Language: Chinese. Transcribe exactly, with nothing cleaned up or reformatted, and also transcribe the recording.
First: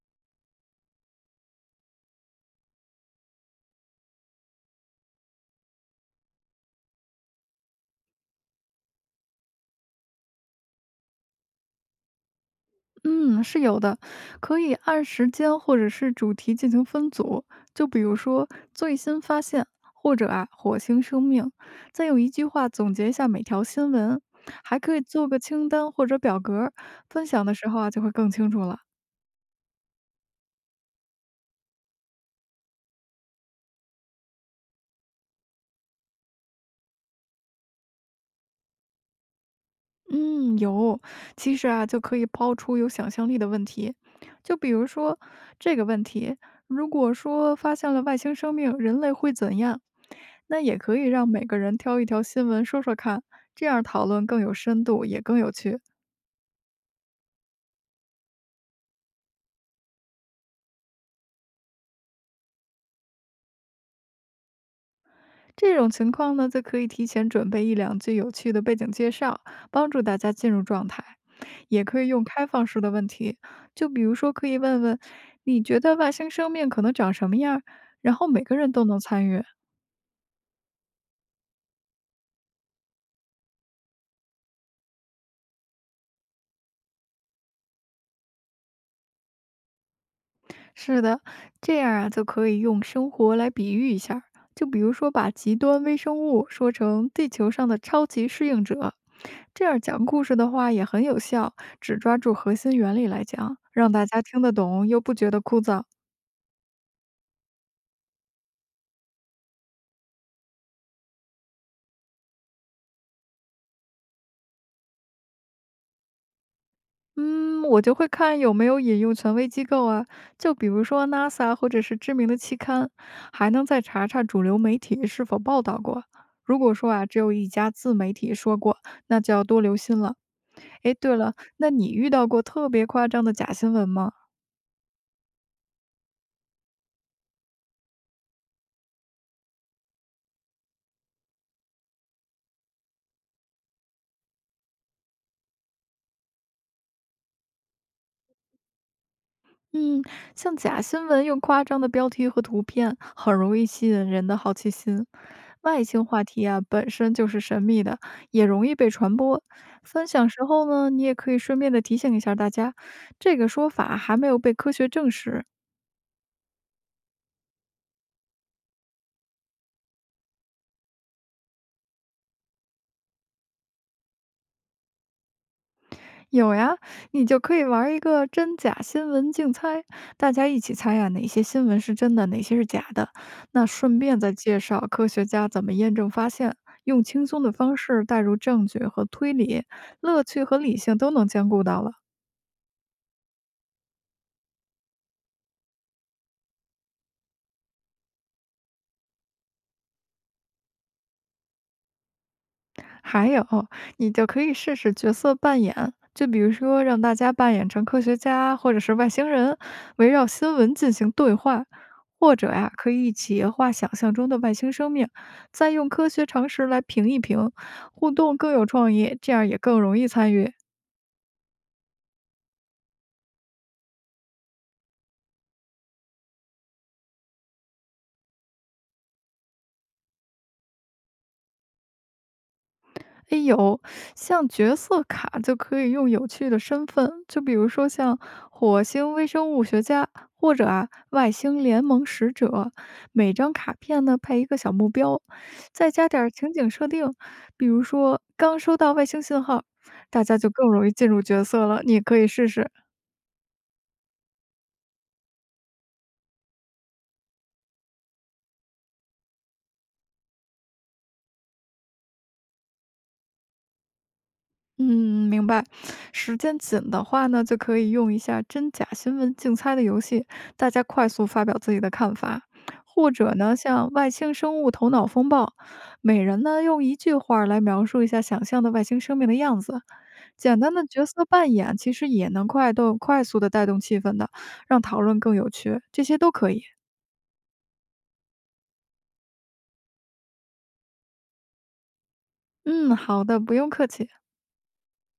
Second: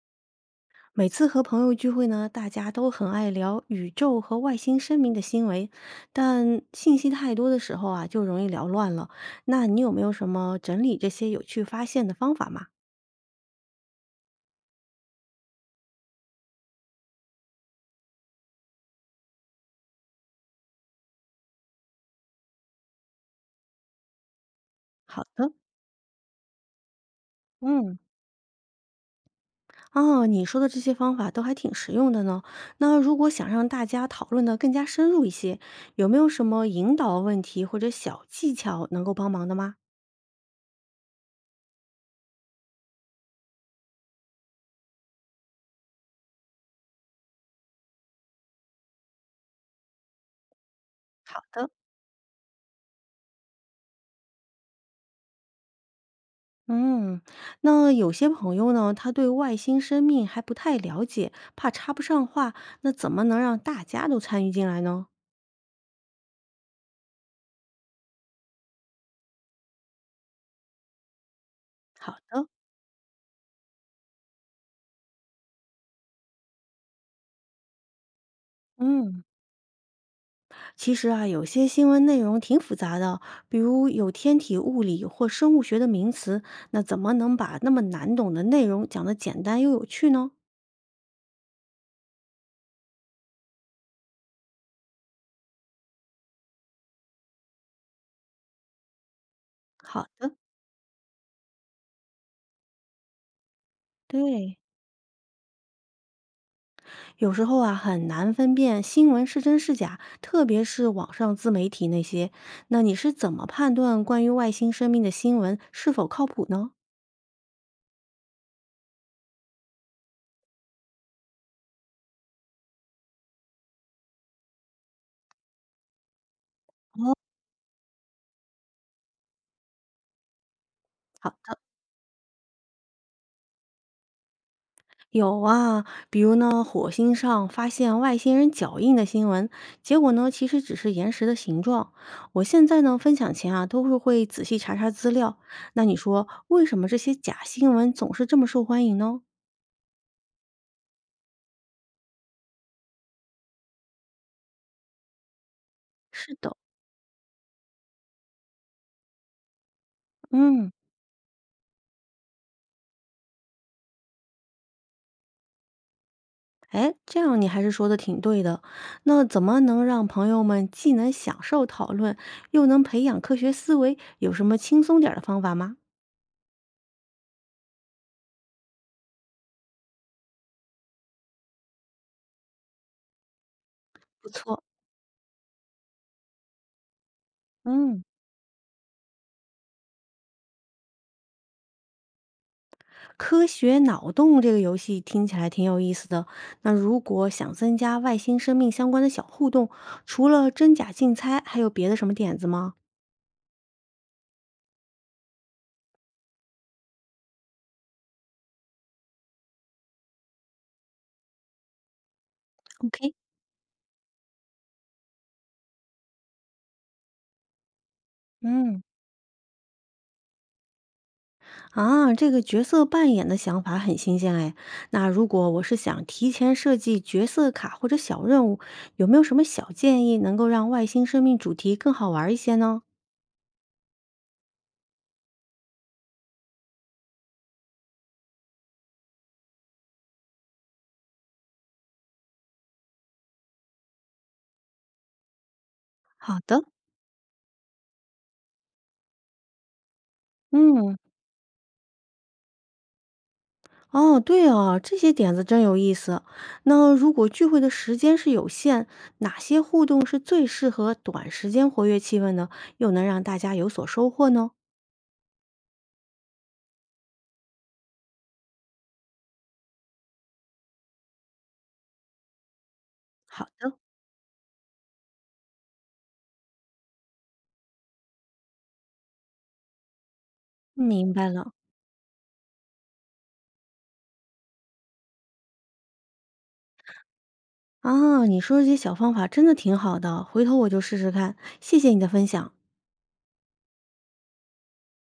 每次和朋友聚会呢，大家都很爱聊宇宙和外星生命的新闻，但信息太多的时候啊，就容易聊乱了。那你有没有什么整理这些有趣发现的方法吗？嗯，是有的，可以按时间或者是主题进行分组，就比如说最新发现，或者啊火星生命，再用一句话总结一下每条新闻，还可以好做个的，清单或者表格儿分享的时候啊嗯，就会更清楚了。哦，你说的这些方法都还挺实用的呢。那如果想让大家讨论的更加深入一些，有没有什么引导问题或者小技巧能够帮忙的吗？嗯，有，其实啊，就可以抛出有想象力的问题，就比如说这个问题，如果说发现了外星生命，人类会怎样？那也可以让好每个的。人挑一条新闻说说看，这样讨论更有深度，也更有趣。嗯，那有些朋友呢，他对外星生命还不太了解，怕插不上话，那怎么能让大家都参与进来呢？这种情况呢，就可以提前准备一两句有趣的背景介绍，帮助大家进入状态。也可以好用开的，放式的问题，就比如说可以问问，你觉得外星生命可能长什么样儿然后每个人都能嗯，参与。其实啊，有些新闻内容挺复杂的，比如有天体物理或生物学的名词，那怎么能把那么难懂的内容讲得简单又有趣呢？是的，这样啊就可以用生活来比喻一下儿就比如说把极端微生物说成地球上的超级适应者，这样讲好故的，事的话也很有效，只抓住核心原理来讲，让大家听得对。懂又不觉得枯燥。有时候啊，很难分辨新闻是真是假，特别是网上自媒体那些。那你是怎么判断关于外星生命的新闻是否靠谱呢？嗯，我就会看有没有引用权威机构啊，就比如说 那撒 或者是知名的期刊，还能再查查主流媒体是否报道过。如果说啊，只有一家自媒体说过，那就要多留心了。诶，对了，好，那你遇到过特别夸张的假新闻吗？有啊，比如呢，火星上发现外星人脚印的新闻，结果呢，其实只是岩石的形状。我现在呢，分享前啊，都是会仔细查查资料。那你说，为什么这些假新闻总是这么受欢迎呢？嗯，像假新闻用夸张的标题和图片，很容易吸引人的好奇心。外星话是题的，啊，本身就是神秘的，也容易被传播。分享时候嗯。呢，你也可以顺便的提醒一下大家，这个说法还没有被科学证实，哎，这样你还是说的挺对的。那怎么能让朋友们既能享受讨论，又能培养科学思维？有什么轻松点儿的方法吗？有呀，你就可以玩儿一个真假新闻竞猜，大家一起猜呀、哪些新闻是真的，哪些是假的。那顺便不再介错，绍科学家怎么验证发现，用轻松的方嗯，式带入证据和推理，乐趣和理性都能兼顾到了。科学脑洞这个游戏听起来挺有意思的。那如果想增加外星生命相关的小互动，除了真假竞猜，还有别的什么点子吗？还有，你就可以试试角色扮演，就比如说让大家扮演成科学家或者是外星人，围绕新闻进行对话，或者呀、可以 OK，一起画想象中的外星生命，再用科学常识来评一评，互动更有嗯。创意，这样也更容易参与。啊，这个角色扮演的想法很新鲜哎。那如果我是想提前设计角色卡或者小任务，有没有什么小建议能够让外星生命主题更好玩儿一些呢？哎，有，像角色卡就可以用有趣的身份，就比如说像火星微生物学家，或者啊外星联盟使者。每张卡片呢配一个小目标，再加点儿好情的，景设定，比如说刚收到外星信号，大家就更容易嗯，进入角色了。你也可以试试。哦，对哦，这些点子真有意思。那如果聚会的时间是有限，哪些互动是最适合短时间活跃气氛呢？又能让大家有所收获呢？嗯，明白。时间紧的话呢，就可以用一下真假新闻竞猜的游戏，大家快速发表自己的看法，或者好呢，的，像外星生物头脑风暴，每人呢用一句话儿来描述一下想象的外星生命的样子。简单的角明色白扮了。演其实也能快动、快速的带动气氛的，让讨论更有趣。这些都可以。啊，你说的这些小方法真的挺好的，回头我就试试看，谢谢你的分享。嗯，好的，不用客气。